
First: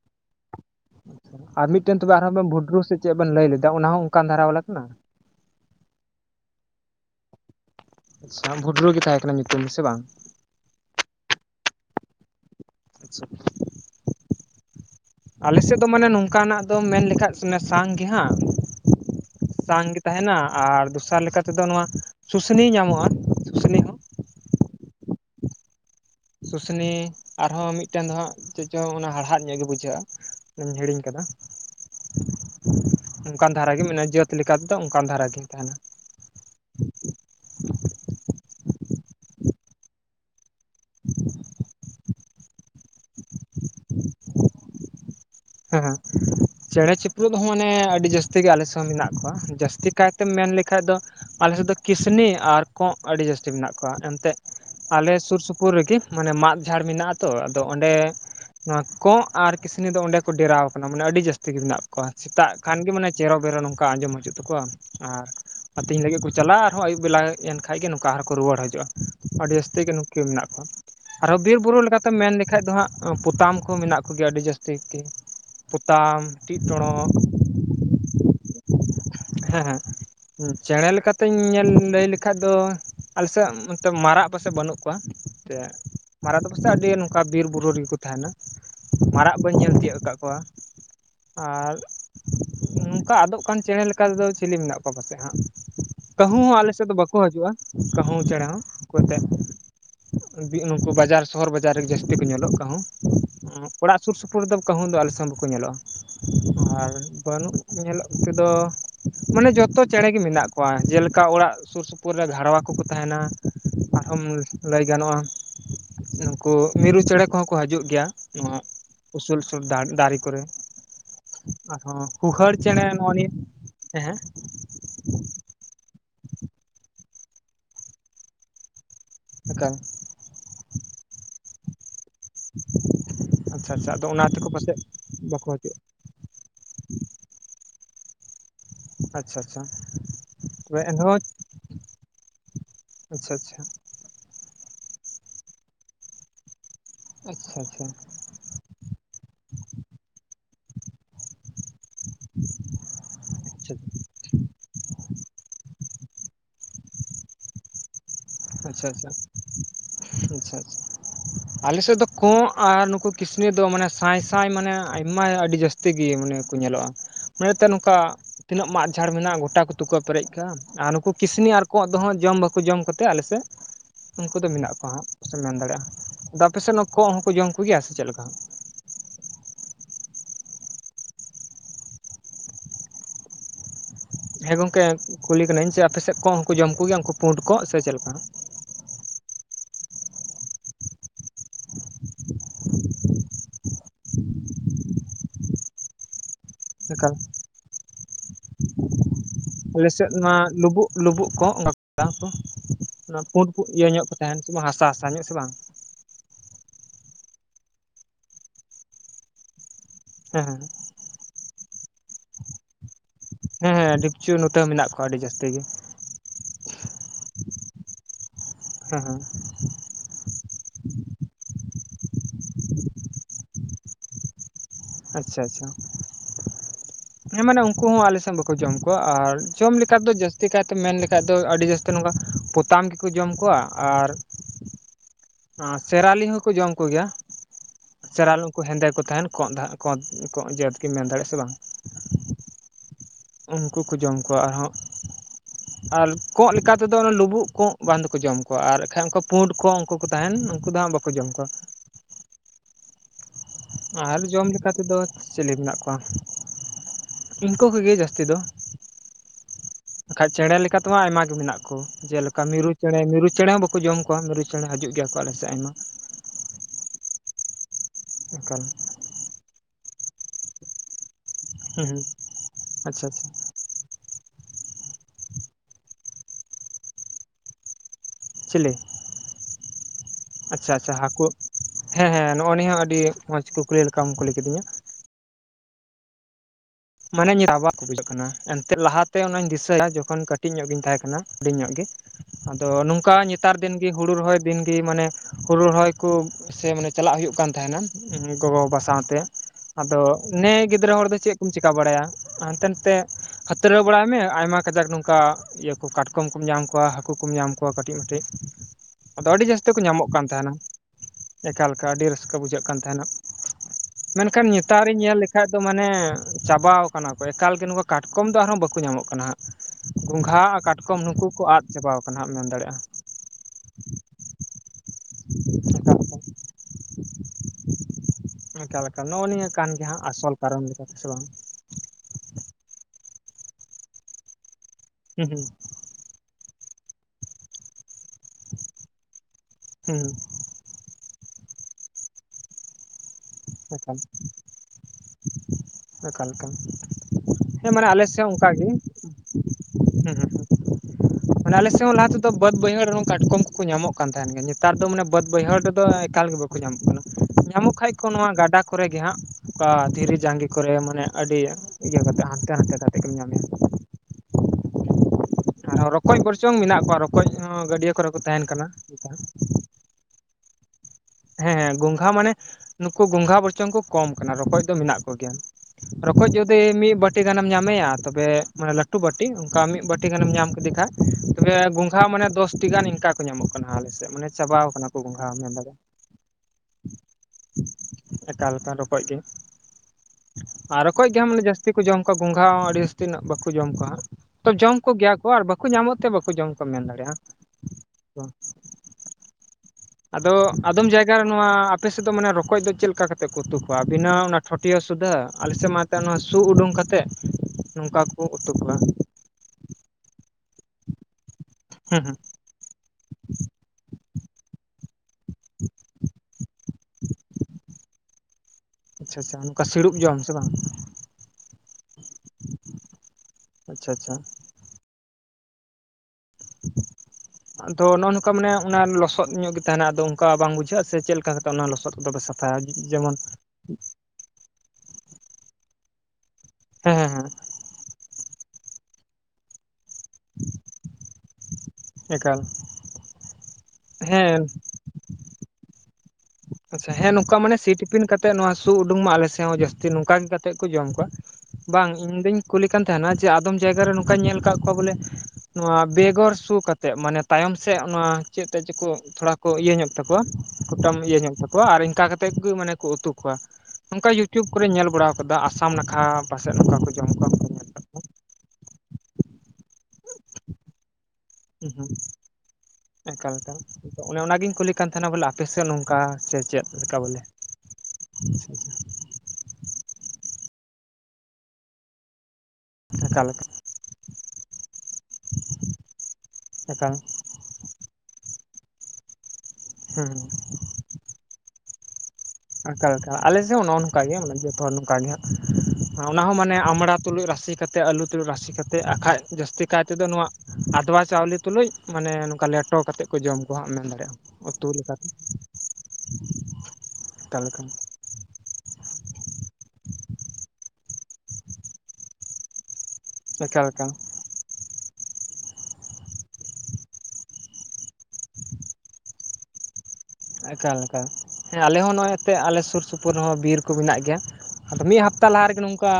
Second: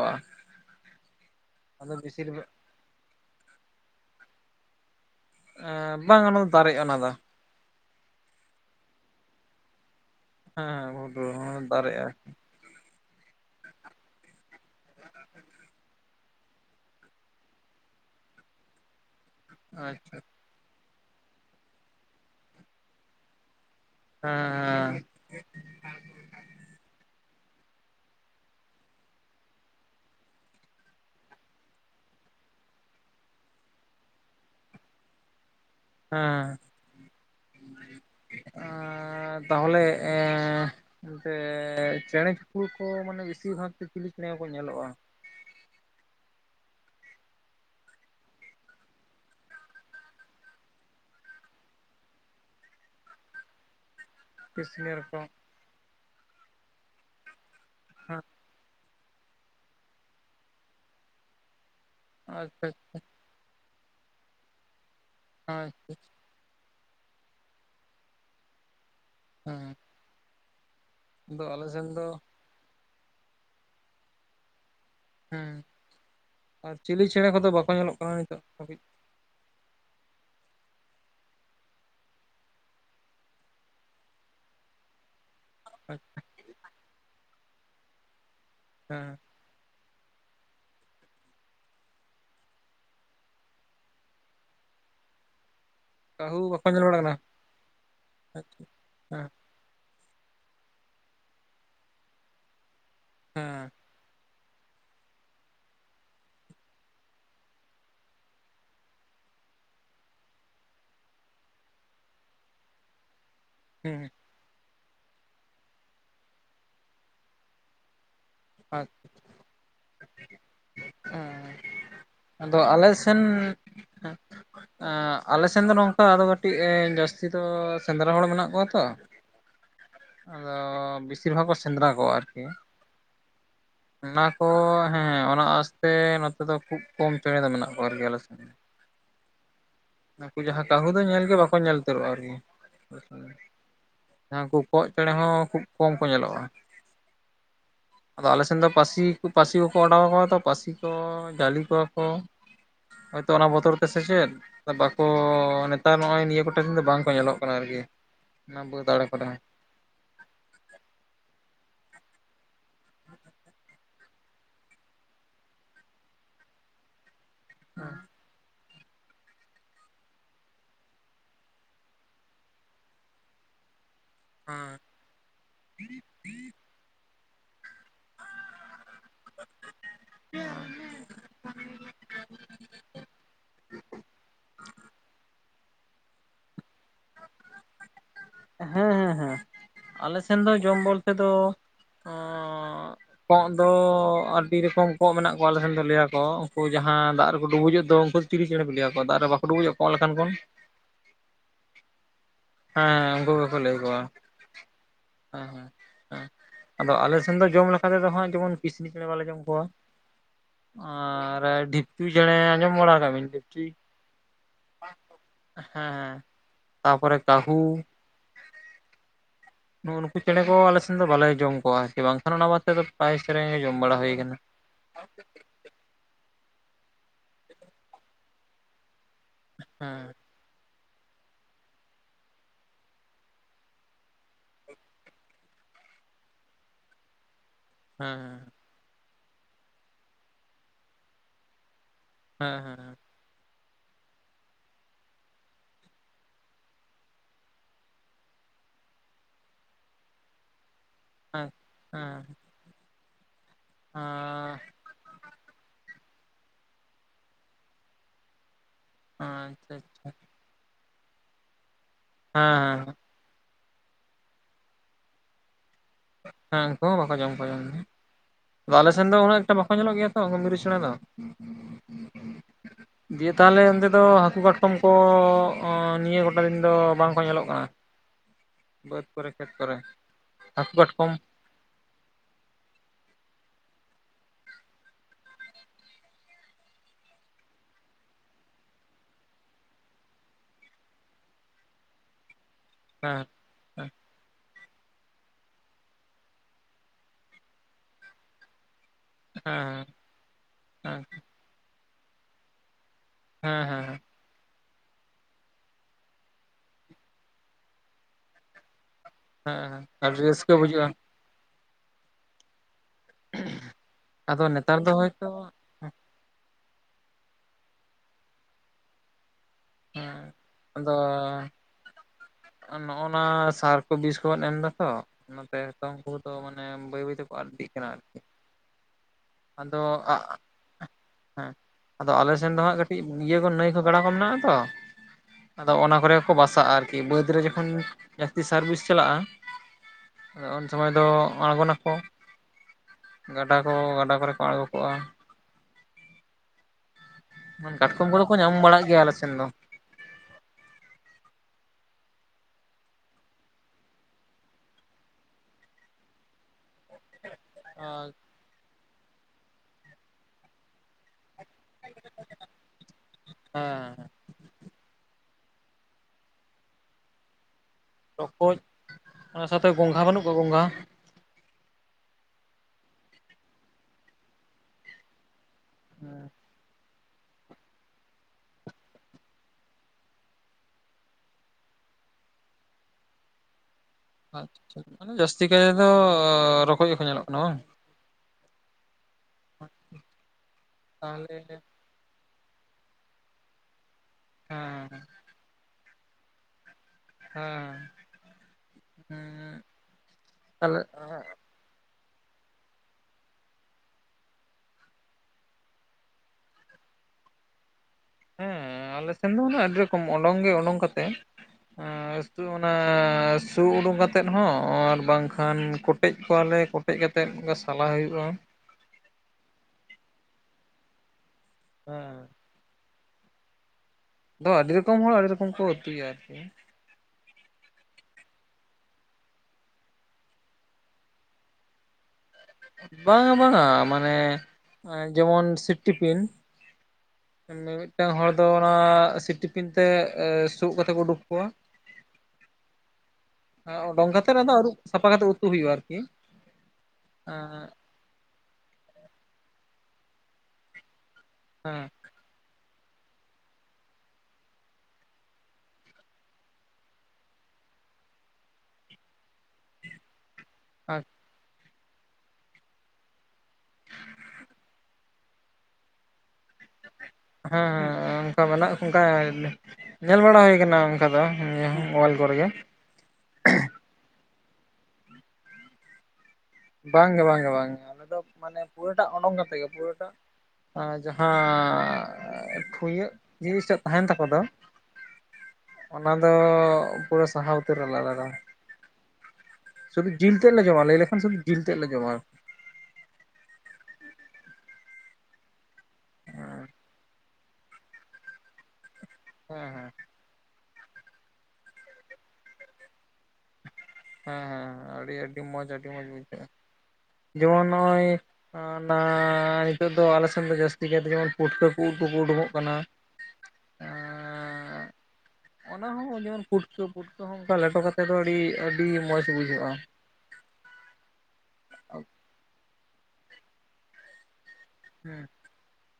ᱟᱨ ᱢᱤᱫᱴᱮᱱ ᱛᱚᱵᱮ ᱟᱨᱦᱚᱸ, ᱵᱷᱩᱰᱨᱩ ᱥᱮ ᱪᱮᱫ ᱵᱮᱱ ᱞᱟᱹᱭ ᱞᱮᱫᱟ, ᱚᱱᱟ ᱦᱚᱸ ᱚᱱᱠᱟᱱ ᱫᱷᱟᱨᱟ ᱵᱟᱞᱟ ᱠᱟᱱᱟ? ᱮᱸ ᱵᱟᱝ ᱚᱱᱟ ᱫᱚ, ᱫᱟᱨᱮᱜᱼᱟ ᱚᱱᱟ ᱫᱚ᱾ ᱥᱟᱢ, ᱵᱷᱩᱰᱨᱩ ᱜᱮ ᱛᱟᱦᱮᱸ ᱠᱟᱱᱟ ᱧᱩᱛᱩᱢ, ᱥᱮ ᱵᱟᱝ? ᱦᱮᱸ, ᱦᱮᱸ, ᱵᱷᱩᱰᱨᱩ ᱦᱚ ᱫᱟᱨᱮᱜ-ᱟ᱾ ᱟᱪᱪᱷᱟ, ᱚ [unintelligible] ᱟᱞᱮ ᱥᱮᱫ ᱫᱚ ᱢᱟᱱᱮ ᱱᱚᱝᱠᱟᱱᱟᱜ ᱫᱚ, ᱢᱮᱱ ᱞᱮᱠᱷᱟᱱ ᱥᱟᱝ ᱜᱮ ᱦᱟᱸᱜ᱾ ᱥᱟᱝ ᱜᱮ ᱟᱪᱪᱷᱟ ᱛᱟᱦᱮᱸᱱᱟ, ᱟᱨ ᱫᱚᱥᱟᱨ ᱞᱮᱠᱟ ᱛᱮᱫᱚ, ᱱᱚᱶᱟ ᱥᱩᱥᱱᱤ ᱧᱟᱢᱚᱜᱼᱟ᱾ ᱥᱩᱥᱱᱤ ᱦᱚᱸ ᱦᱮᱸ, ᱥᱩᱥᱱᱤ, ᱟᱨᱦᱚᱸ ᱢᱤᱫᱴᱮᱱ ᱫᱚ ᱦᱟᱸᱜ, ᱪᱮᱫ ᱪᱚᱝ ᱚᱱᱟ, ᱦᱟᱲᱦᱟᱫ ᱧᱚᱜ ᱜᱮ ᱵᱩᱡᱷᱟᱹᱜᱼᱟ᱾ ᱤᱧ ᱦᱤᱲᱤᱧ ᱠᱟᱫᱟ᱾ ᱚᱱᱠᱟᱱ ᱫᱷᱟᱨᱟ ᱜᱮ ᱢᱮᱱᱟᱜᱼᱟ, ᱡᱟᱹᱛ ᱞᱮᱠᱟ ᱛᱮᱫᱚ, ᱚᱱᱠᱟᱱ ᱫᱷᱟᱨᱟ ᱜᱮ ᱛᱟᱦᱮᱸᱱᱟ᱾ ᱦᱮᱸ, ᱟᱨ ᱛᱟᱦᱚᱞᱮ ᱮᱸ ᱮᱚᱱᱛᱮ ᱪᱮᱬᱮ ᱪᱤᱯᱲᱩ ᱠᱚ, ᱢᱟᱱᱮ ᱵᱤᱥᱤᱨ ᱵᱷᱜ ᱫᱚ, ᱪᱤᱞᱤ ᱪᱮᱬᱮ ᱠᱚᱠᱚ ᱧᱮᱞᱚᱜᱼᱟ? ᱦᱮᱸᱪᱮᱬᱮ ᱪᱤᱯᱨᱩᱫ ᱫᱚ, ᱢᱟᱱᱮ ᱟᱹᱰᱤ ᱡᱟᱹᱥᱛᱤ ᱜᱮ, ᱟᱞᱮ ᱥᱮ ᱦᱚᱸ ᱢᱮᱱᱟᱜ ᱠᱚᱣᱟ ᱡᱟᱹᱥᱛᱤ ᱠᱟᱭᱛᱮᱢ ᱢᱮᱱ ᱞᱮᱠᱷᱟᱱᱡ ᱫᱚ, ᱟᱞᱮ ᱥᱮᱫ ᱫᱚ ᱠᱤᱥᱱᱤ ᱟᱨ ᱠᱚᱜ ᱟᱹᱰᱤ ᱡᱟᱹᱥᱛᱤ ᱢᱮᱱᱟᱜ ᱠᱚᱣᱟ ᱮᱱᱛᱮᱜ᱾ ᱠᱤᱥᱱᱤᱨ ᱟᱞᱮ ᱠᱚ ᱥᱩᱨ ᱥᱩᱯᱩᱨ ᱨᱮᱜᱤ, ᱢᱟᱱᱮ ᱢᱟᱜ ᱡᱷᱟᱲ ᱢᱮᱱᱟᱜ ᱟᱛᱚ ᱟᱫᱚ ᱚᱸᱰᱮ ᱦᱮᱸ ᱱᱚᱶᱟ ᱠᱚᱜ ᱟᱨ ᱠᱤᱥᱱᱤ ᱫᱚ ᱚᱸᱰᱮ ᱠᱚ ᱰᱮᱨᱟᱣ ᱠᱟᱱᱟ, ᱢᱟᱱᱮ ᱟᱹᱰᱤ ᱡᱟᱹᱥᱛᱤ ᱜᱮ ᱢᱮᱱᱟᱜ ᱠᱚᱣᱟ, ᱥᱮᱛᱟᱜ ᱟᱪᱪᱷᱟ ᱠᱷᱟᱱ ᱜᱮ ᱢᱟᱱᱮ ᱪᱮᱨᱚ ᱵᱮᱨᱚ ᱱᱚᱝᱠᱟ ᱟᱸᱡᱚᱢ ᱦᱤᱡᱩᱜ ᱛᱟᱠᱚᱣᱟ, ᱟᱨ ᱟᱪᱪᱷᱟ ᱟᱛᱮᱧ ᱞᱟᱹᱜᱤᱫ ᱠᱚ ᱪᱟᱞᱟᱜᱼᱟ, ᱟᱨᱦᱚᱸ ᱟᱹᱭᱩᱵ ᱵᱮᱞᱟ ᱮᱱ ᱠᱷᱟᱱ ᱜᱮ, ᱱᱚᱝᱠᱟ ᱟᱨᱚᱸ ᱠᱚ ᱨᱩᱣᱟᱹᱲ ᱦᱤᱡᱩᱜᱼᱟ ᱟᱹᱰᱤ ᱦᱮᱸ ᱡᱟᱹᱥᱛᱤ ᱜᱮ ᱱᱩᱠᱩ ᱢᱮᱱᱟᱜ ᱠᱚᱶᱟ᱾ ᱟᱫᱚ ᱟᱨᱚᱸ ᱵᱤᱨ ᱟᱞᱮ ᱵᱩᱨᱩ ᱥᱮᱱ ᱫᱚ ᱞᱮᱠᱟᱛᱮᱢ, ᱢᱮᱱ ᱞᱮᱠᱷᱟᱡ ᱫᱚ ᱦᱟᱸᱜ ᱯᱚᱛᱟᱢ ᱠᱚ, ᱢᱮᱱᱟᱜ ᱠᱚᱜᱮᱭᱟ ᱟᱹᱰᱤ ᱡᱟᱹᱥᱛᱤ᱾ ᱦᱮᱸ ᱯᱚᱛᱟᱢ ᱴᱤᱜ ᱟᱨ ᱪᱤᱞᱤ ᱴᱚᱲᱚᱜ, ᱪᱮᱬᱮ ᱠᱚᱫᱚ ᱵᱟᱠᱚ ᱧᱮᱞᱚᱜ ᱠᱟᱱᱟ ᱱᱤᱛᱚᱜ ᱦᱟᱹᱵᱤᱡ ᱦᱮᱸ, ᱦᱮᱸ᱾ ᱪᱮᱬᱮ ᱞᱮᱠᱟᱛᱤᱧ ᱧᱮᱞ, ᱞᱟᱹᱭ ᱞᱮᱠᱷᱟᱡ ᱫᱚ ᱟᱞᱮ ᱥᱮᱫ ᱢᱟᱨᱟᱜ ᱯᱟᱥᱮ, ᱵᱟᱹᱱᱩᱜ ᱠᱚᱣᱟ᱾ ᱢᱟᱨᱟᱜ ᱫᱚ ᱯᱟᱥᱮᱡ ᱟᱹᱰᱤ, ᱱᱚᱝᱠᱟ ᱵᱤᱨ ᱵᱩᱨᱩ ᱨᱮᱜᱮ ᱠᱚ ᱛᱟᱦᱮᱸᱱᱟ, ᱟᱪᱪᱷᱟ ᱢᱟᱨᱟᱜ ᱵᱟᱹᱧ ᱧᱮᱞ ᱛᱤᱭᱟᱹᱜ ᱠᱟᱜ ᱠᱚᱣᱟ᱾ ᱟᱨ ᱱᱚᱝᱠᱟ ᱟᱫᱚᱜ ᱠᱟᱱ, ᱪᱮᱬᱮ ᱞᱮᱠᱟ ᱛᱮᱫᱚ ᱪᱮᱞᱮ ᱢᱮᱱᱟᱜ ᱠᱚᱶᱟ, ᱯᱟᱥᱮᱡ ᱦᱟᱸᱜ ᱠᱟᱹᱦᱩ ᱦᱚᱸ ᱟᱞᱮ ᱧᱮᱞ ᱥᱮᱫ ᱫᱚ ᱵᱟᱲᱟ ᱠᱟᱱᱟ ᱵᱟᱠᱚ ᱦᱤᱡᱩᱜᱼᱟ, ᱠᱟᱹᱦᱩ ᱪᱮᱬᱮ ᱟᱪᱪᱷᱟ ᱦᱚᱸ ᱟᱠᱚ ᱮᱛᱮᱜ ᱱᱩᱠᱩ ᱵᱟᱡᱟᱨ ᱥᱚᱦᱚᱨ ᱵᱟᱡᱟᱨ ᱨᱮᱜᱮ, ᱡᱟᱹᱥᱛᱤ ᱠᱚ ᱧᱮᱞᱚᱜ, ᱠᱟᱹᱦᱩ ᱦᱮᱸ ᱚᱲᱟᱜ, ᱥᱩᱨ ᱥᱩᱯᱩᱨ ᱨᱮᱫᱚ ᱠᱟᱹᱦᱩ ᱫᱚ ᱟᱞᱮᱥᱮᱫ ᱵᱟᱠᱚ ᱧᱮᱞᱚᱜᱼᱟ, ᱟᱨ ᱵᱟᱹᱱᱩᱜ ᱧᱮᱞᱚᱜ ᱛᱮᱫᱚ ᱢᱟᱱᱮ ᱡᱚᱛᱚ ᱪᱮᱬᱮ ᱜᱮ ᱢᱮᱱᱟᱜ ᱠᱚᱣᱟ, ᱡᱮᱞᱮᱠᱟ ᱚᱲᱟᱜ ᱥᱩᱨ ᱥᱩ ᱯᱩᱨ ᱨᱮ ᱜᱷᱟᱨᱣᱟ ᱠᱚᱠᱚ ᱛᱟᱸᱦᱮᱱᱟ, ᱦᱩᱸ ᱟᱨᱦᱚ ᱞᱟᱹᱭ ᱜᱟᱱᱚᱜᱼᱟ ᱱᱩᱠᱩ ᱢᱤᱨᱩ ᱪᱮᱬᱮ ᱠᱚᱦᱚᱸ ᱠᱚ ᱦᱤᱡᱩᱜ ᱜᱮᱭᱟ᱾ ᱟᱪᱪᱷᱟ [inaudible] ᱩᱥᱩᱞ ᱩᱥᱩᱞ ᱫᱟ ᱫᱟᱨᱮ ᱠᱚᱨᱮ ᱟᱨᱦᱚᱸ ᱦᱩᱦᱟᱹᱨ ᱟᱫᱚ ᱪᱮᱬᱮ ᱱᱚᱜ ᱱᱤᱭᱟᱹ ᱦᱮᱸ ᱮᱸᱜ ᱟᱞᱮ ᱥᱮᱱ ᱫᱚ ᱱᱚᱝᱠᱟ ᱠᱟᱹᱴᱤᱡ ᱡᱟᱹᱥᱛᱤ ᱫᱚ ᱥᱮᱸᱫᱽᱨᱟ ᱦᱚᱲ ᱢᱮᱱᱟᱜ ᱠᱚᱣᱟ ᱛᱚ᱾ ᱮᱠᱟᱞ, ᱟᱫᱚ ᱵᱮᱥᱤᱨ ᱵᱷᱟᱜᱽ ᱠᱚ ᱥᱮᱸᱫᱽᱨᱟ ᱠᱚᱣᱟ ᱟᱨᱠᱤ᱾ ᱟᱪᱪᱷᱟ ᱟᱪᱪᱷᱟ ᱟᱫᱚ ᱚᱱᱟ ᱛᱮᱠᱚ ᱠᱚ ᱯᱟᱥᱮᱡ ᱦᱮᱸ ᱚᱱᱟ ᱵᱟᱠᱚ ᱦᱤᱡᱩᱜᱼᱟ ᱟᱥᱛᱮ ᱱᱚᱛᱮ ᱫᱚ ᱠᱷᱩᱵ ᱠᱚᱢ ᱪᱮᱬᱮ ᱫᱚ ᱢᱮᱱᱟᱜ ᱠᱚᱣᱟ ᱟᱨᱠᱤ ᱟᱞᱮ ᱥᱮᱫ ᱫᱚ᱾ ᱟᱪᱪᱷᱟ ᱟᱪᱪᱷᱟ ᱱᱩᱠᱩ ᱡᱟᱦᱟᱸ ᱛᱚᱵᱮ ᱠᱟᱹᱦᱩ ᱫᱚ ᱮᱱᱦᱚᱸ ᱧᱮᱞ ᱜᱮ ᱵᱟᱠᱚ ᱧᱮᱞ ᱩᱛᱟᱹᱨᱚᱜᱼᱟ ᱟᱨᱠᱤ᱾ ᱟᱪᱪᱷᱟ ᱟᱪᱪᱷᱟ᱾ ᱡᱟᱸᱦᱟ ᱠᱩ ᱠᱚᱜ ᱪᱮᱬᱮ ᱦᱚᱸ ᱠᱷᱩᱵ ᱠᱚᱢ ᱠᱚ ᱧᱮᱞᱚᱜᱼᱟ᱾ ᱟᱪᱪᱷᱟ ᱟᱪᱪᱷᱟ᱾ ᱟᱫᱚ ᱟᱞᱮᱥᱮᱱ ᱫᱚ ᱯᱟᱹᱥᱤ ᱠᱚ ᱯᱟᱹᱥᱤ ᱠᱚᱠᱚ ᱚᱰᱟᱣᱚᱣᱟ ᱛᱚ ᱯᱟᱹᱥᱤ ᱠᱚ ᱡᱟᱹᱞᱤ ᱠᱚ ᱛᱚ ᱦᱚᱭᱛᱚ ᱚᱱᱟ ᱵᱚᱛᱚᱨ ᱟᱪᱪᱷᱟ ᱛᱮ ᱥᱮ ᱪᱮᱫ᱾ ᱵᱟᱠᱚ ᱱᱮᱛᱟᱨ ᱱᱚᱜᱼᱚᱭ ᱱᱤᱭᱟᱹ ᱠᱚᱴᱟ ᱫᱤᱱ ᱫᱚ ᱵᱟᱝ ᱠᱚ ᱧᱮᱞᱚᱜ ᱠᱟᱱᱟ ᱟᱨᱠᱤ᱾ ᱚᱱᱟ ᱟᱪᱪᱷᱟ ᱵᱟᱹᱫᱽ ᱟᱲᱮ ᱟᱪᱪᱷᱟ, ᱠᱚᱨᱮ ᱦᱚᱸ ᱟᱪᱪᱷᱟ ᱟᱪᱪᱷᱟ᱾ ᱟᱞᱮ ᱥᱮᱫ ᱫᱚ ᱠᱚᱜ ᱟᱨ ᱱᱩᱠᱩ ᱠᱤᱥᱱᱤ ᱫᱚ ᱢᱟᱱᱮ ᱥᱟᱸᱭ ᱥᱟᱸᱭ ᱢᱟᱱᱮ ᱟᱭᱢᱟ ᱟᱹᱰᱤ ᱡᱟᱹᱥ ᱛᱮᱜᱮ ᱢᱟᱱᱮ ᱠᱚ ᱧᱮᱞᱚᱜᱼᱟ, ᱢᱟᱱᱮᱛᱚ ᱱᱚᱝᱠᱟ ᱛᱤᱱᱟᱹᱜ ᱢᱟᱫ ᱡᱷᱟᱲ ᱢᱮᱱᱟᱜᱼᱟ ᱜᱚᱴᱟ ᱠᱚ ᱛᱩᱠᱟᱹ ᱯᱮᱨᱮᱡ ᱠᱟᱜᱼᱟ, ᱟᱨ ᱱᱩᱠᱩ ᱠᱤᱥᱱᱤ ᱟᱨ ᱠᱚᱸᱜ ᱫᱚ ᱦᱟᱸᱜ ᱡᱚᱢ ᱵᱟᱠᱚ ᱡᱚᱢ ᱠᱚ ᱛᱮ ᱟᱞᱮ ᱥᱮᱫ ᱩᱱᱠᱩ ᱫᱚ ᱢᱮᱱᱟᱜ ᱦᱮᱸ ᱠᱚᱣᱟ ᱦᱟᱸᱜ ᱥᱮ ᱢᱮᱱ ᱫᱟᱲᱮᱭᱟᱜᱼᱟ, ᱟᱫᱚ ᱟᱯ ᱥᱮᱫ ᱠᱚᱸᱜ ᱦᱚᱸᱠᱚ ᱡᱚᱢ ᱠᱚᱜᱭᱟ ᱥᱮ ᱪᱮᱫ ᱞᱮᱠᱟ? [unintelligible] ᱦᱮᱸ ᱜᱚᱝᱠᱮ ᱠᱩᱞᱤ ᱠᱟᱹᱱᱟᱹᱧ ᱥᱮ ᱟᱯᱮᱥᱮᱫ ᱠᱚᱜ ᱦᱚᱸᱠᱚ ᱡᱚᱢ ᱠᱚᱜᱮᱭᱟ ᱩᱱᱠᱩ ᱯᱩᱸᱰ ᱠᱚ ᱥᱮ ᱪᱮᱫ ᱞᱮᱠᱟ? ᱦᱮᱸ ᱦᱮᱸ ᱦᱮᱸ ᱟᱞᱮ ᱥᱮᱱ ᱫᱚ ᱡᱚᱢ ᱵᱚᱞᱛᱮ ᱫᱚ ᱚᱸᱻ ᱠᱚᱸᱜ ᱫᱚ ᱟᱹᱰᱤ ᱨᱚᱠᱚᱢ ᱠᱚᱸᱜ ᱢᱮᱱᱟᱜ ᱠᱚᱣᱟ ᱟᱞᱮ ᱥᱮᱱ ᱫᱚ ᱞᱟᱹᱭᱟ ᱠᱚ, ᱩᱱᱠᱩ ᱮᱠᱟᱞ ᱡᱟᱦᱟᱸ ᱫᱟᱜ ᱨᱮᱠᱚ ᱰᱩᱵᱩᱡᱚᱜ ᱫᱚ ᱩᱱᱠᱩ ᱪᱤᱞᱤ ᱪᱮᱬᱮ ᱯᱮ ᱞᱟᱹᱭᱟᱣᱟ ᱫᱟᱜ ᱨᱮ ᱵᱟ ᱟᱞᱮᱥᱮᱫ ᱢᱟ ᱞᱩᱵᱩᱜ ᱞᱩᱵᱩᱜ ᱠᱚᱜ ᱚᱱᱠᱟ ᱠᱚ ᱦᱮᱸ ᱚᱱᱟ ᱩᱱᱠᱩ ᱯᱩᱰ ᱜᱮᱠᱚ ᱞᱟᱹᱭ ᱤᱭᱟᱹ ᱠᱚᱣᱟ ᱧᱚᱜ ᱠᱚ ᱛᱟᱸᱦᱮᱱ ᱥᱮ ᱵᱟᱝ ᱦᱟᱥᱟ ᱦᱟᱥᱟ ᱧᱚᱜ ᱥᱮ ᱦᱮᱸ ᱵᱟᱝ? ᱦᱮᱸ ᱦᱮᱸ ᱟᱫᱚ ᱟᱞᱮ ᱥᱮᱱ ᱫᱚ ᱡᱚᱢ ᱞᱮᱠᱟ ᱛᱮᱫᱚ ᱦᱟᱸᱜ ᱡᱮᱢᱚᱱ ᱠᱤᱥᱱᱤ ᱪᱮᱬᱮ ᱵᱟᱞᱮ ᱡᱚᱢ ᱠᱚᱣᱟ᱾ ᱦᱮᱸ ᱦᱮᱸ᱾ ᱟᱨ ᱰᱷᱤᱯᱪᱩᱭ ᱪᱮᱬᱮ ᱟᱸᱡᱚᱢ ᱵᱟᱲᱟ ᱟᱠᱟᱜ ᱵᱤᱱ? ᱰᱷᱤᱯᱪᱩᱭ ᱦᱮᱸ ᱦᱮᱸ ᱰᱷᱤᱯᱪᱩᱭ ᱱᱩ ᱦᱮᱸ ᱦᱮᱸ ᱛᱟᱯᱚᱨᱮ ᱠᱟᱹᱦᱩ ᱦᱮᱸ ᱦᱮᱸ᱾ ᱱᱩ ᱱᱩᱠᱩ ᱪᱮᱬᱮ ᱠᱚ ᱟᱞᱮᱥᱮᱱ ᱫᱚ ᱵᱟᱞᱮ ᱡᱚᱢ ᱠᱚᱣᱟ ᱟᱨᱠᱤ ᱵᱟᱝᱠᱷᱟᱱ ᱚᱱᱟ ᱵᱟᱫ ᱛᱮ ᱫᱚ ᱯᱨᱟᱭ ᱪᱮᱬᱮ ᱡᱚᱢ ᱵᱟᱲᱟ ᱦᱩᱭ ᱠᱟᱱᱟ᱾ ᱟᱪᱪᱷᱟ ᱟᱪᱪᱷᱟ ᱦᱮᱸ ᱢᱟᱱᱮ ᱩᱱᱠᱩ ᱦᱚᱸ ᱟᱞᱮᱥᱮᱫ ᱵᱟᱠᱚ ᱡᱚᱢ ᱠᱚᱣᱟ, ᱟᱨ ᱡᱚᱢ ᱞᱮᱠᱟ ᱫᱚ ᱦᱮᱸ ᱡᱟᱹᱥᱛᱤ ᱠᱟᱭᱛᱮ ᱢᱮᱱ ᱞᱮᱠᱷᱟᱡ ᱫᱚ ᱟᱹᱰᱤ ᱡᱟᱹᱥᱛᱤ ᱱᱚᱝᱠᱟ ᱯᱚᱛᱟᱢ ᱜᱮᱠᱚ ᱡᱚᱢ ᱠᱚᱣᱟ ᱟᱨ ᱥᱮᱨᱟᱞᱤ ᱦᱚᱸᱠᱚ ᱡᱚᱢ ᱠᱚᱜᱮᱭᱟ ᱥᱮᱨᱟᱞᱩ ᱦᱮᱸ ᱠᱚ ᱦᱮᱸᱫᱮ ᱠᱚ ᱛᱟᱦᱮᱱ ᱠᱚᱸᱜ ᱫᱟᱜ ᱠᱚᱸᱫᱽ ᱠᱚᱜ ᱡᱟᱹᱛ ᱜᱮᱢ ᱢᱮᱱ ᱫᱟᱲᱮᱭᱟᱜᱼᱟ ᱥᱮ ᱵᱟᱝ᱾ ᱦᱮᱸ ᱦᱮᱸ‌ ᱦᱮᱸ᱾ ᱩᱱᱠᱩ ᱠᱚ ᱡᱚᱢ ᱠᱚᱣᱟ, ᱟᱨᱦᱚᱸ ᱟᱨ ᱠᱚᱸᱜ ᱞᱮᱠᱟᱛᱮᱫᱚ ᱚᱱᱟ ᱞᱩᱵᱩᱜ ᱠᱚᱸᱜ ᱵᱟᱝ ᱫᱚᱠᱚ ᱡᱚᱢ ᱠᱚᱣᱟ ᱟᱨ ᱠᱷᱟᱡ ᱩᱱᱠᱩ ᱯᱩᱰ ᱠᱚᱜ ᱩᱱᱠᱩ ᱠᱚ ᱛᱟᱦᱮᱱ ᱩᱱᱠᱩ ᱫᱚ ᱦᱟᱸᱜ ᱵᱟ ᱦᱮᱸ ᱦᱮᱸ᱾ ᱟᱨ ᱡᱚᱢ ᱦᱮᱸ ᱞᱮᱠᱟ ᱛᱮᱫᱚ ᱪᱤᱞᱤ ᱢᱮᱱᱟᱜ ᱠᱚᱣᱟ ᱤᱱᱠᱩ ᱠᱚᱜᱮ ᱡᱟᱹᱥᱛᱤ ᱫᱚ ᱟᱪᱪᱷᱟ ᱟᱪᱪᱷᱟ ᱵᱟᱠᱷᱟᱡ ᱪᱮᱬᱮ ᱞᱮᱠᱟ ᱛᱮᱢᱟ ᱟᱭᱢᱟ ᱜᱮ ᱢᱮᱱᱟᱜ ᱠᱚ ᱡᱮᱞᱮᱠᱟ ᱦᱮᱸ ᱢᱤᱨᱩ ᱦᱮᱸ ᱪᱮᱬᱮ ᱢᱤᱨᱩ ᱪᱮᱬᱮ ᱦᱚᱸ ᱵᱟᱠᱚ ᱡᱚᱢ ᱠᱚᱣᱟ ᱢᱤᱨᱩ ᱪᱮᱬᱮ ᱦᱤᱡᱩᱜ ᱜᱮᱭᱟ ᱠᱚ ᱟᱞᱮ ᱥᱮᱫ ᱟᱭᱢᱟ ᱦᱮᱸ ᱩᱱᱠᱩ ᱦᱚᱸ ᱵᱟᱠᱚ ᱡᱚᱢ ᱠᱚᱣᱟ ᱡᱚᱢ ᱫᱚ ᱮᱠᱟᱞ ᱟᱫᱚ ᱟᱞᱮ ᱥᱮᱱ ᱫᱚ ᱩᱱᱟᱹᱜ ᱮᱠᱴᱟ ᱵᱟᱠᱚ ᱧᱮᱞᱚᱜ ᱜᱮᱭᱟ ᱛᱚ ᱩᱱᱠᱩ ᱢᱤᱨᱩ ᱪᱮᱬᱮ ᱫᱚ ᱦᱩᱸ ᱦᱩᱸ ᱟᱪᱪᱷᱟ [inaudible] ᱟᱪᱪᱷᱟ ᱫᱤᱭᱮ ᱛᱟᱦᱚᱞᱮ ᱚᱱᱛᱮ ᱫᱚ ᱦᱟᱹᱠᱩ ᱠᱟᱴ ᱠᱚᱢ ᱠᱚ ᱱᱤᱭᱟᱹ ᱜᱚᱴᱟ ᱫᱤᱱ ᱫᱚ ᱵᱟᱝ ᱠᱚ ᱧᱮᱞᱚᱜ ᱠᱟᱱᱟ ᱪᱮᱞᱮ ᱵᱟᱹᱫᱽ ᱠᱚᱨᱮ ᱠᱷᱮᱛ ᱠᱚᱨᱮ ᱟᱪᱪᱷᱟ ᱟᱪᱪᱷᱟ ᱦᱟᱹᱠᱩ ᱦᱮᱸ ᱦᱮᱸ ᱱᱚᱜ-ᱚ ᱱᱤᱭᱟᱹ ᱦᱚᱸ ᱟᱹᱰᱤ ᱢᱚᱸᱡᱽ ᱠᱩᱠᱞᱤ ᱞᱮᱠᱟᱢ ᱠᱩᱞᱤ ᱠᱤᱫᱤᱧᱟ ᱢᱟᱱᱮ [inaudible] ᱠᱚ ᱵᱩᱡᱷᱟᱹᱜ ᱠᱟᱱᱟ ᱮᱱᱛᱮ ᱞᱟᱦᱟᱛᱮ ᱚᱱᱟᱧ ᱫᱤᱥᱟᱹᱭᱟ ᱡᱚᱠᱷᱚᱱ ᱠᱟᱹᱴᱤᱡ ᱧᱚᱜ ᱜᱤᱧ ᱛᱟᱦᱮᱸ ᱠᱟᱱᱟ ᱦᱩᱰᱤᱧ ᱧᱚᱜ ᱜᱮ ᱟᱫᱚ ᱱᱚᱝᱠᱟ ᱦᱮᱸ ᱱᱮᱛᱟᱨ ᱫᱤᱱᱜᱤ ᱦᱮᱸ ᱦᱩᱲᱩ ᱨᱚᱦᱚᱭ ᱫᱤᱱᱜᱤ ᱢᱟᱱᱮ ᱦᱩᱲᱩ ᱨᱚᱦᱚᱭ ᱠᱩ ᱥᱮ ᱢᱟᱱᱮ ᱪᱟᱞᱟᱜ ᱦᱩᱭᱩᱜ ᱠᱟᱱ ᱛᱟᱦᱮᱱᱟ ᱜᱚᱜᱚ ᱵᱟᱵᱟ ᱥᱟᱶᱛᱮ ᱛᱮ ᱦᱮᱸ ᱟᱫᱚ ᱱᱮ ᱜᱤᱫᱽᱨᱟᱹ ᱦᱮᱸ ᱦᱮᱸ ᱦᱚᱲ ᱫᱚ ᱪᱮᱫ ᱠᱚᱢ ᱪᱮᱠᱟ ᱵᱟᱲᱟᱭᱟ ᱦᱟᱱᱛᱮ ᱱᱟᱛᱮ ᱦᱮᱸ ᱦᱟᱸᱛᱲᱟᱹᱣ ᱦᱮᱸ ᱵᱟᱲᱟᱭ ᱢᱮ ᱟᱭᱢᱟ ᱠᱟᱡᱟᱠ ᱱᱚᱝᱠᱟ ᱤᱭᱟᱹ ᱠᱚ ᱠᱟᱴᱠᱚᱢ ᱠᱚᱢ ᱧᱟᱢ ᱠᱚᱣᱟ ᱦᱟᱹᱠᱩ ᱠᱚᱢ ᱧᱟᱢ ᱠᱚᱣᱟ ᱠᱟᱹᱴᱤᱡ ᱢᱟᱹᱴᱤᱡ ᱟᱫᱚ ᱟᱹᱰᱤ ᱡᱟᱹᱥᱛᱤ ᱠᱚ ᱦᱮᱸ ᱧᱟᱢᱚᱜ ᱟᱹᱰᱤ ᱠᱟᱱ ᱛᱟᱦᱮᱱᱟ ᱨᱟᱹᱥᱠᱟᱹ ᱵᱩᱡᱷᱟᱹᱜᱼᱟ ᱮᱠᱟᱞ ᱮᱠᱟᱞ ᱟᱹᱰᱤ ᱨᱟᱹᱥᱠᱟᱹ ᱵᱩᱡᱷᱟᱹᱜ ᱠᱟᱱ ᱛᱟᱦᱮᱱᱟ ᱟᱫᱚ ᱢᱮᱱᱠᱷᱟᱱ ᱱᱮᱛᱟᱨ ᱫᱚ ᱤᱧ ᱧᱮᱞ ᱦᱳᱭᱛᱳ ᱞᱮᱠᱷᱟᱡ ᱫᱚ ᱢᱟᱱᱮ ᱪᱟᱵᱟᱣ ᱠᱟᱱᱟ ᱠᱚ ᱮᱠᱟᱞ ᱜᱮ ᱱᱚᱝᱠᱟ ᱠᱟᱴᱠᱚᱢ ᱫᱚ ᱟᱨᱦᱚᱸ ᱵᱟᱠᱚ ᱧᱟᱢᱚᱜ ᱠᱟᱱᱟ ᱦᱟᱸᱜ ᱦᱮᱸ ᱜᱚᱝᱜᱷᱟ ᱟᱨ ᱟᱫᱚ ᱠᱟᱴᱠᱚᱢ ᱱᱩᱠᱩ ᱠᱚ ᱟᱫ ᱪᱟᱵᱟᱣ ᱠᱟᱱᱟ ᱦᱟᱸᱜ ᱢᱮᱱ ᱫᱟᱲᱮᱭᱟᱜᱼᱟ ᱱᱚᱜ-ᱚ ᱱᱚᱣᱟ ᱥᱟᱨ ᱠᱚ ᱵᱤᱥ ᱠᱚᱵᱚᱱ ᱮᱢ ᱫᱟ ᱛᱚ ᱚᱱᱟ ᱛᱮ ᱦᱚᱭᱛᱚ ᱮᱠᱟᱞ ᱩᱱᱠᱩ ᱞᱮᱠᱟ ᱫᱚ ᱢᱟᱱᱮ ᱵᱟᱹᱭ ᱵᱟᱹᱭ ᱛᱮᱠᱚ ᱟᱫ ᱤᱫᱤᱜ ᱠᱟᱱᱟ ᱟᱨᱠᱤ ᱮᱠᱟᱞ ᱮᱠᱟᱞ ᱱᱚᱜᱼᱚ ᱱᱤᱭᱟᱹ ᱠᱟᱱ ᱟᱫᱚ ᱜᱮᱭᱟ ᱦᱟᱸᱜ ᱟᱥᱚᱞ ᱠᱟᱨᱚᱱ ᱞᱮᱠᱟ ᱛᱮ ᱥᱮ ᱵᱟᱝ ᱦᱮᱸ ᱟᱫᱚ ᱟᱞᱮ ᱥᱮᱱ ᱫᱚ ᱦᱟᱸᱜ ᱠᱟᱹᱴᱤᱡ ᱤᱭᱟᱹ ᱠᱚ ᱱᱟᱹᱭ ᱠᱚ ᱜᱟᱲᱟ ᱠᱚ ᱢᱮᱱᱟᱜᱼᱟ ᱛᱚ ᱦᱩᱸ ᱦᱩᱸ ᱟᱫᱚ ᱚᱱᱟ ᱠᱚᱨᱮ ᱜᱮ ᱠᱚ ᱵᱟᱥᱟᱜᱼᱟ ᱟᱨᱠᱤ ᱵᱟᱹᱫᱽ ᱨᱮ ᱡᱚᱠᱷᱚᱱ ᱡᱟᱹᱥᱛᱤ ᱥᱟᱨ ᱵᱤᱥ ᱪᱟᱞᱟᱜᱼᱟ ᱦᱩᱸ ᱟᱫᱚ ᱩᱱ ᱥᱚᱢᱚᱭ ᱫᱚ ᱟᱬᱜᱚᱱᱟᱠᱚ ᱜᱟᱰᱟ ᱠᱚ ᱮᱠᱟᱞ ᱜᱟᱰᱟ ᱠᱚᱨᱮ ᱠᱚ ᱟᱬᱜᱚ ᱠᱚᱜᱼᱟ ᱮᱠᱟᱞ ᱮᱠᱟᱞ ᱦᱮᱸ ᱢᱟᱱᱮ ᱟᱞᱮ ᱠᱟᱴᱠᱚᱢ ᱠᱚᱫᱚ ᱥᱮᱫ ᱠᱚ ᱦᱚᱸ ᱚᱱᱠᱟ ᱧᱟᱢ ᱜᱮ ᱦᱩᱸᱜ-ᱩ ᱵᱟᱲᱟᱜ ᱜᱮᱭᱟ ᱟᱞᱮ ᱥᱮᱱ ᱫᱚ ᱢᱟᱱᱮ ᱟᱞᱮᱥᱮᱫ ᱦᱚᱸ ᱞᱟᱦᱟ ᱛᱮᱫᱚ ᱵᱟᱹᱫᱽ ᱵᱟᱹᱭᱦᱟᱹᱲ ᱨᱮᱦᱚᱸ ᱠᱟᱴᱠᱚᱢ ᱠᱚᱠᱚ ᱧᱟᱢᱚᱜ ᱠᱟᱱ ᱛᱟᱦᱮᱱ ᱜᱮᱭᱟ ᱱᱮᱛᱟᱨ ᱫᱚ ᱢᱟᱱᱮ ᱵᱟᱹᱫ ᱵᱟᱹᱭᱦᱟᱹᱲ ᱨᱮᱫᱚ ᱮᱠᱟᱞ ᱜᱮ ᱵᱟᱠᱚ ᱧᱟᱢᱚᱜ ᱠᱟᱱᱟ ᱧᱟᱢᱚᱜ ᱠᱷᱟᱡ ᱠᱚ ᱱᱚᱣᱟ ᱜᱟᱰᱟ ᱠᱚᱨᱮ ᱜᱮ ᱦᱟᱸᱜ ᱚᱝᱠᱟ ᱫᱷᱤᱨᱤ ᱡᱟᱸᱜᱤ ᱠᱚᱨᱮ ᱢᱟᱱᱮ ᱟᱹᱰᱤ ᱤᱭᱟᱹ ᱠᱟᱛᱮ ᱦᱟᱱᱛᱮ ᱱᱟᱛᱮ ᱠᱟᱛᱮᱫ ᱠᱟᱛᱮ ᱠᱚ ᱧᱟᱢᱮᱫ ᱠᱚᱣᱟ ᱦᱮᱸ ᱨᱚᱠᱚᱡ ᱵᱚᱨᱪᱚᱝ ᱢᱮᱱᱟᱜ ᱠᱚᱣᱟ ᱨᱚᱠᱚᱡ ᱜᱟᱹᱰᱭᱟᱹ ᱠᱚᱨᱮ ᱠᱚ ᱛᱟᱦᱮᱱ ᱨᱚᱠᱚᱡ ᱠᱟᱱᱟ ᱚᱱᱟ ᱥᱟᱶᱛᱮ ᱜᱚᱝᱜᱷᱟ ᱵᱟᱹᱱᱩᱜ ᱠᱚᱣᱟ ᱜᱚᱝᱜᱷᱟ ᱦᱮᱸ ᱦᱮᱸ ᱜᱚᱝᱜᱷᱟ ᱢᱟᱱᱮ ᱱᱩᱠᱩ ᱜᱚᱝᱜᱷᱟ ᱵᱚᱨᱪᱚᱝ ᱠᱚ ᱠᱚᱢ ᱠᱟᱱᱟ ᱨᱚᱠᱚᱡ ᱫᱚ ᱢᱮᱱᱟᱜ ᱠᱚᱜᱮᱭᱟ ᱨᱚᱠᱚᱡ ᱡᱚᱫᱤ ᱢᱤᱫ ᱵᱟᱴ ᱴᱤ ᱜᱟᱱᱮᱢ ᱧᱟᱢᱮᱭᱟ ᱛᱚᱵᱮ ᱢᱟᱱᱮ ᱞᱟᱹᱴᱩ ᱵᱟᱹᱴᱤ ᱚᱱᱠᱟ ᱢᱤᱫ ᱵᱟᱹᱴᱤ ᱜᱟᱱᱮᱢ ᱧᱟᱢ ᱠᱮᱫᱮ ᱠᱷᱟᱡ ᱛᱚᱵᱮ ᱜᱚᱝᱜᱷᱟ ᱢᱟᱱᱮ ᱫᱚᱥᱴᱤ ᱜᱟᱱ ᱤᱱᱠᱟ ᱠᱚ ᱧᱟᱢᱚᱜᱼᱟ ᱠᱟᱱᱟ ᱟᱞᱮ ᱥᱮᱫ ᱢᱟᱱᱮ ᱟᱪᱪᱷᱟ ᱪᱟᱵᱟᱣ ᱟᱪᱪᱷᱟ ᱠᱟᱱᱟ ᱠᱚ ᱢᱟᱱᱮ ᱜᱚᱝᱜᱷᱟ ᱡᱟᱹᱥᱛᱤ ᱢᱮᱱ ᱠᱟᱭ ᱫᱟᱲᱮᱭᱟᱜᱼᱟ ᱛᱮᱫᱚ ᱨᱚᱠᱚᱡ ᱜᱮᱠᱚ ᱧᱮᱞᱚᱜ ᱠᱟᱱᱟ ᱵᱟᱝ ᱮᱠᱟᱞ ᱮᱠᱟᱞ ᱨᱚᱠᱚᱡ ᱜᱮ ᱟᱨ ᱨᱚᱠᱚᱡ ᱜᱮ ᱛᱟᱦᱚᱞᱮ ᱵᱚᱞᱮ ᱦᱮᱸ ᱡᱟᱹᱥᱛᱤ ᱠᱚ ᱡᱚᱢ ᱠᱚᱣᱟ ᱜᱚᱝᱜᱷᱟ ᱦᱚᱸ ᱟᱹᱰᱤ ᱡᱟᱹᱥᱛᱤ ᱫᱚ ᱱᱟᱜ ᱵᱟᱠᱚ ᱡᱚᱢ ᱠᱚᱣᱟ ᱦᱟᱸᱜ ᱛᱚ ᱡᱚᱢ ᱠᱚ ᱜᱮᱭᱟ ᱠᱚ ᱟᱨ ᱵᱟᱠᱚ ᱧᱟᱢᱚᱜ ᱛᱮ ᱵᱟᱠᱚ ᱡᱚᱢ ᱛᱚᱢ ᱢᱮᱱ ᱫᱟᱲᱮᱭᱟᱜᱼᱟ ᱦᱮᱸ, ᱩᱸᱻ ᱟᱫᱚ ᱟᱫᱚᱢ ᱡᱟᱭᱜᱟ ᱨᱮ ᱱᱚᱣᱟ ᱟᱯᱮ ᱥᱮᱫ ᱫᱚ ᱢᱟᱱᱮ ᱨᱚᱠᱚᱡ ᱫᱚ ᱪᱮᱫ ᱞᱮᱠᱟ ᱠᱟᱛᱮᱫ ᱠᱚ ᱩᱛᱩ ᱠᱚᱣᱟ ᱵᱤᱱᱟᱹ ᱚᱱᱟ ᱴᱷᱚᱴᱭᱚ ᱥᱩᱫᱷᱟᱹ? ᱟᱞᱮ ᱥᱮᱫ ᱢᱟ ᱢᱟ ᱥᱩ ᱩᱰᱩᱝ ᱠᱟᱛᱮᱫ ᱱᱚᱝᱠᱟ ᱠᱚ ᱩᱛᱩ ᱦᱮᱸ ᱠᱚᱣᱟ ᱾ [inaudible] ᱫᱚ ᱟᱹᱰᱤ ᱨᱚᱠᱚᱢ ᱚᱰᱚᱝ ᱜᱮ ᱚᱰᱳᱝ ᱠᱟᱛᱮ ᱾ [inaudible] ᱮᱸ [unintelligible] ᱚᱱᱟ ᱥᱩ ᱩᱰᱩᱝ ᱠᱟᱛᱮᱫ ᱦᱚᱸ ᱟᱨ ᱵᱟᱝᱠᱷᱟᱱ ᱠᱚᱴᱮᱡ ᱠᱚᱣᱟᱞᱮ ᱾ ᱠᱚᱴᱮᱡ ᱠᱟᱛᱮᱫ ᱜᱮ ᱥᱟᱞᱟ ᱦᱩᱭᱩᱜᱼᱟ ᱾ ᱟᱪᱪᱷᱟ ᱟᱪᱪᱷᱟ ᱚᱝᱠᱟ ᱥᱤᱲᱩᱯ ᱡᱚᱢ ᱥᱮ ᱵᱟᱝ? ᱦᱮᱸ ᱾ ᱟᱪᱪᱷᱟ ᱟᱪᱪᱷᱟ ᱾ ᱟᱫᱚ ᱟᱹᱰᱤ ᱨᱚᱠᱚᱢ ᱦᱚᱲ ᱟᱹᱰᱤ ᱨᱚᱠᱚᱢ ᱠᱚ ᱩᱛᱩᱭᱟ ᱟᱨᱠᱤ ᱾ [inaudible] ᱟᱫᱚ ᱱᱚᱜᱼᱚ ᱱᱚᱝᱠᱟ ᱢᱟᱱᱮ ᱚᱱᱟ ᱞᱚᱥᱚᱫ ᱧᱚᱜ ᱜᱮ ᱛᱟᱦᱮᱱᱟ ᱟᱫᱚ ᱚᱱᱠᱟ ᱵᱟᱝ ᱵᱩᱡᱷᱟᱹᱜᱼᱟ ᱥᱮ ᱪᱮᱫ ᱞᱮᱠᱟ ᱠᱟᱛᱮ ᱚᱱᱟ ᱞᱚᱥᱚᱫ ᱠᱚᱫᱚ ᱯᱮ ᱥᱟ ᱵᱟᱝᱟ ᱵᱟᱝᱟ ᱢᱟᱱᱮ ᱡᱮᱢᱚᱱ ᱥᱤᱯᱴᱤᱯᱤᱱ ᱾ ᱦᱮᱸ ᱦᱮᱸ ᱦᱮᱸ ᱾ ᱢᱤ ᱢᱤᱫᱴᱟᱝ ᱦᱚᱲ ᱫᱚ ᱚᱱᱟ ᱥᱤᱯᱴᱤᱯᱤᱱ ᱛᱮ ᱥᱩᱜ ᱠᱟᱛᱮ ᱠᱚ ᱩᱰᱩᱠ ᱠᱚᱣᱟ ᱾ ᱮᱠᱟᱞ ᱾ ᱚᱰᱚᱝ ᱠᱟᱛᱮᱫ ᱟᱫᱚ ᱟᱹᱨᱩᱵ ᱥᱟᱯᱷᱟ ᱠᱟᱛᱮᱫ ᱩᱛᱩ ᱦᱩᱭᱩᱜᱼᱟ ᱟᱨᱠᱤ ᱾ ᱟᱪᱪᱷᱟ ᱦᱮᱸ ᱱᱚᱝᱠᱟ ᱢᱟᱱᱮ ᱥᱤᱴᱤᱯᱤᱱ ᱠᱟᱛᱮ ᱱᱚᱣᱟ ᱥᱩ ᱩᱰᱩᱝ ᱢᱟ ᱟᱞᱮ ᱥᱮᱫ ᱦᱚᱸ ᱡᱟᱹᱥᱛᱤ ᱱᱚᱝᱠᱟ ᱜᱮ ᱠᱟᱛᱮᱫ ᱠᱚ ᱡᱚᱢ ᱠᱚᱣᱟ ᱾ ᱦᱮᱸ ᱵᱟᱝ ᱤᱧ ᱫᱩᱧ ᱠᱩᱞᱤ ᱠᱟᱱ ᱛᱟᱦᱮᱱᱟ ᱡᱮ ᱟᱫᱚᱢ ᱡᱟᱭᱜᱟ ᱨᱮ ᱱᱚᱝᱠᱟᱹᱧ ᱧᱮᱞ ᱟᱠᱟᱫ ᱠᱚᱣᱟ ᱵᱚᱞᱮ ᱱᱚᱣᱟ ᱵᱮᱜᱚᱨ ᱥᱩ ᱠᱟ ᱠᱟᱛᱮᱫ, ᱢᱟᱱᱮ ᱛᱟᱭᱚᱢ ᱥᱮᱫ ᱱᱚᱣᱟ ᱪᱮᱫ ᱛᱮᱫ ᱪᱚᱠᱚ ᱛᱷᱚᱲᱟ ᱠᱚ ᱤᱭᱟᱹ ᱧᱚᱜ ᱛᱟᱠᱚᱣᱟ, ᱠᱩᱴᱟᱢ ᱤᱭᱟᱹ ᱧᱚᱜ ᱛᱟᱠᱚᱣᱟ ᱟᱨ ᱤᱱᱠᱟ ᱠᱟᱛᱮᱫ ᱜᱮ ᱢᱟᱱᱮ ᱠᱚ ᱩᱛᱩ ᱠᱚᱣᱟ ᱾ ᱱᱚᱝᱠᱟ ᱤᱭᱩᱴᱤᱭᱩᱵᱽ ᱠᱚᱨᱮᱧ ᱧᱮᱞ ᱵᱟᱲᱟ ᱟᱠᱟᱫᱟ ᱟᱥᱟᱢ ᱱᱟᱠᱷᱟ ᱯᱟᱥᱮᱡ ᱱᱚᱝᱠᱟ ᱠᱚ ᱡᱚᱢ ᱠᱚᱣᱟ ᱾ ᱦᱮᱸ ᱦᱮᱸ ᱚᱱᱠᱟ ᱢᱮᱱᱟᱜ ᱠᱚ ᱚᱱᱠᱟ ᱧᱮᱞ ᱵᱟᱲᱟ ᱦᱩᱭ ᱠᱟᱱᱟ ᱚᱝᱠᱟ ᱫᱚ ᱢᱚᱵᱟᱭᱤᱞ ᱠᱚᱨᱮ ᱜᱮ ᱾ ᱮᱠᱟᱞ ᱮᱠᱟᱞ ᱮᱛᱮ ᱚᱱᱮ ᱚᱱᱟᱜᱤᱧ ᱠᱩᱞᱤ ᱠᱟᱱ ᱛᱟᱦᱮᱱᱟ ᱵᱚᱞᱮ ᱟᱯᱮ ᱥᱮᱫ ᱱᱚᱝᱠᱟ ᱥᱮ ᱪᱮᱫ ᱾ ᱵᱟᱝᱜᱮ ᱵᱟᱝᱜᱮ ᱵᱟᱝᱜᱮ, ᱟᱞᱮ ᱫᱚ ᱢᱟᱱᱮ ᱯᱩᱨᱟᱹ ᱴᱟᱜ ᱚᱰᱚᱝ ᱠᱟᱛᱮ ᱜᱮ, ᱯᱩᱨᱟᱹᱴᱟᱜ ᱡᱟᱦᱟᱸ ᱴᱷᱩᱭᱟᱹᱜ ᱮᱠᱟᱞ ᱡᱤᱱᱤᱥ ᱴᱟᱜ ᱛᱟᱦᱮᱱ ᱛᱟᱠᱚ ᱫᱚ ᱚᱱᱟ ᱫᱚ ᱮᱠᱟᱞ ᱯᱩᱨᱟᱹ ᱥᱟᱦᱟ ᱩᱛᱟᱨᱟᱞᱮ ᱟᱞᱮ ᱫᱚ ᱾ ᱦᱩᱸ ᱥᱩᱫᱩ ᱡᱤᱞ ᱛᱮᱫ ᱞᱮ ᱡᱚᱢᱟ ᱞᱟᱹᱭ ᱞᱮᱠᱷᱟᱱ ᱥᱩᱫᱩ ᱡᱤᱞ ᱛᱮᱫ ᱞᱮ ᱡᱚᱢᱟ ᱾ ᱮᱠᱟᱞ ᱮᱠᱟᱞ ᱟᱞᱮ ᱥᱮᱫ ᱦᱚᱸ ᱱᱚᱜᱼᱚ ᱱᱚᱝᱠᱟ ᱜᱮ ᱢᱟᱱᱮ ᱡᱚᱛᱚ ᱦᱚᱲ ᱱᱚᱝᱠᱟ ᱜᱮ ᱦᱟᱸᱜ ᱾ ᱚᱱᱟ ᱦᱚᱸ ᱢᱟᱱᱮ ᱦᱮᱸ ᱟᱢᱵᱽᱲᱟ ᱛᱩᱞᱩᱡ ᱨᱟᱥᱮ ᱠᱟᱛᱮᱫ, ᱟᱹᱞᱩ ᱛᱩᱞᱩᱡ ᱨᱟᱥᱮ ᱠᱟᱛᱮᱫ, ᱟᱠᱷᱟᱡ ᱡᱟᱹᱥᱛᱤ ᱦᱮᱸ ᱠᱟᱭ ᱛᱮᱫᱚ ᱱᱚᱣᱟ ᱟᱫᱽᱣᱟ ᱪᱟᱣᱞᱮ ᱛᱩᱞᱩᱡ ᱢᱟᱱᱮ ᱱᱚᱝᱠᱟ ᱞᱮᱴᱚ ᱠᱟᱛᱮᱫ ᱠᱚ ᱡᱚᱢ ᱠᱚᱣᱟ ᱦᱟᱸᱜ ᱢᱮᱱ ᱫᱟᱲᱮᱜᱼᱟᱢ ᱾ ᱦᱮᱸ ᱦᱮᱸ ᱟᱹᱰᱤ ᱟᱹᱰᱤ ᱢᱚᱸᱡᱽ ᱟᱹᱰᱤ ᱢᱚᱸᱡᱽ ᱵᱩᱡᱷᱟᱹᱜᱼᱟ ᱾ ᱮᱠᱟᱞ ᱮᱠᱟᱞ ᱡᱮᱢᱚᱱ ᱱᱚᱜᱼᱚᱭ ᱚᱱᱟ ᱱᱤᱛᱚᱜ ᱫᱚ ᱟᱞᱮ ᱥᱮᱱ ᱫᱚ ᱡᱟᱹᱥᱛᱤ ᱠᱟᱭᱛᱮ ᱡᱮᱢᱚᱱ ᱯᱩᱴᱠᱟᱹ ᱠᱚ ᱩᱫ ᱠᱚᱠᱚ ᱩᱰᱩᱝᱚᱜ ᱠᱟᱱᱟ ᱾ ᱮᱠᱟᱞ ᱮᱠᱟᱞ ᱾ ᱚᱱᱟ ᱦᱚᱸ ᱡᱮᱢᱚᱱ ᱯᱩᱴᱠᱟᱹ ᱯᱩᱴᱠᱟᱹ ᱦᱚᱸ ᱚᱱᱠᱟ ᱞᱮᱴᱚ ᱠᱟᱛᱮᱫ ᱫᱚ ᱟᱹᱰᱤ ᱟᱹᱰᱤ ᱢᱚᱸᱡᱽ ᱵᱩᱡᱷᱟᱹᱜᱼᱟ ᱾ ᱮᱠᱟᱞ ᱮᱠᱟᱞ ᱦᱮᱸ ᱟᱞᱮ ᱦᱚᱸ ᱱᱚᱜᱼᱚᱭ ᱮᱱᱛᱮ ᱟᱞᱮ ᱥᱩᱨ ᱥᱩᱯᱩᱨ ᱨᱮᱦᱚᱸ ᱵᱤᱨ ᱠᱚ ᱢᱮᱱᱟᱜ ᱜᱮᱭᱟ ᱾ ᱟᱫᱚ ᱢᱤᱫ ᱦᱩᱸ ᱦᱟᱯᱛᱟ ᱞᱟᱦᱟ ᱨᱮᱜᱮ ᱱᱚᱝᱠᱟ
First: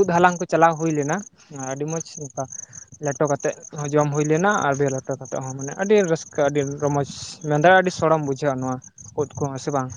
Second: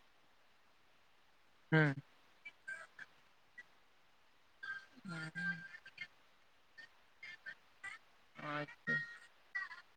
ᱩᱫ ᱦᱟᱞᱟᱝ ᱠᱚ ᱪᱟᱞᱟᱣ ᱦᱩᱭ ᱞᱮᱱᱟ ᱾ ᱟᱹᱰᱤ ᱦᱩᱸ ᱢᱚᱸᱡᱽ ᱚᱱᱠᱟ ᱞᱮᱴᱚ ᱠᱟᱛᱮᱫ ᱦᱚᱸ ᱡᱚᱢ ᱦᱩᱭ ᱞᱮᱱᱟ ᱟᱨ ᱵᱮ ᱞᱮᱴᱚ ᱠᱟᱛᱮᱫ ᱦᱚᱸ ᱢᱟᱱᱮ ᱟᱹᱰᱤ ᱨᱟᱹᱥᱠᱟᱹ ᱟᱹᱰᱤ ᱨᱚᱢᱚᱡᱽ ᱢᱮᱱᱫᱟ ᱟᱹᱰᱤ ᱥᱚᱲᱚᱢ ᱵᱩᱡᱷᱟᱹᱜᱼᱟ ᱱᱚᱣᱟ ᱟᱪᱪᱷᱟ ᱩᱫ ᱠᱚᱦᱚᱸ ᱥᱮ ᱵᱟᱝ?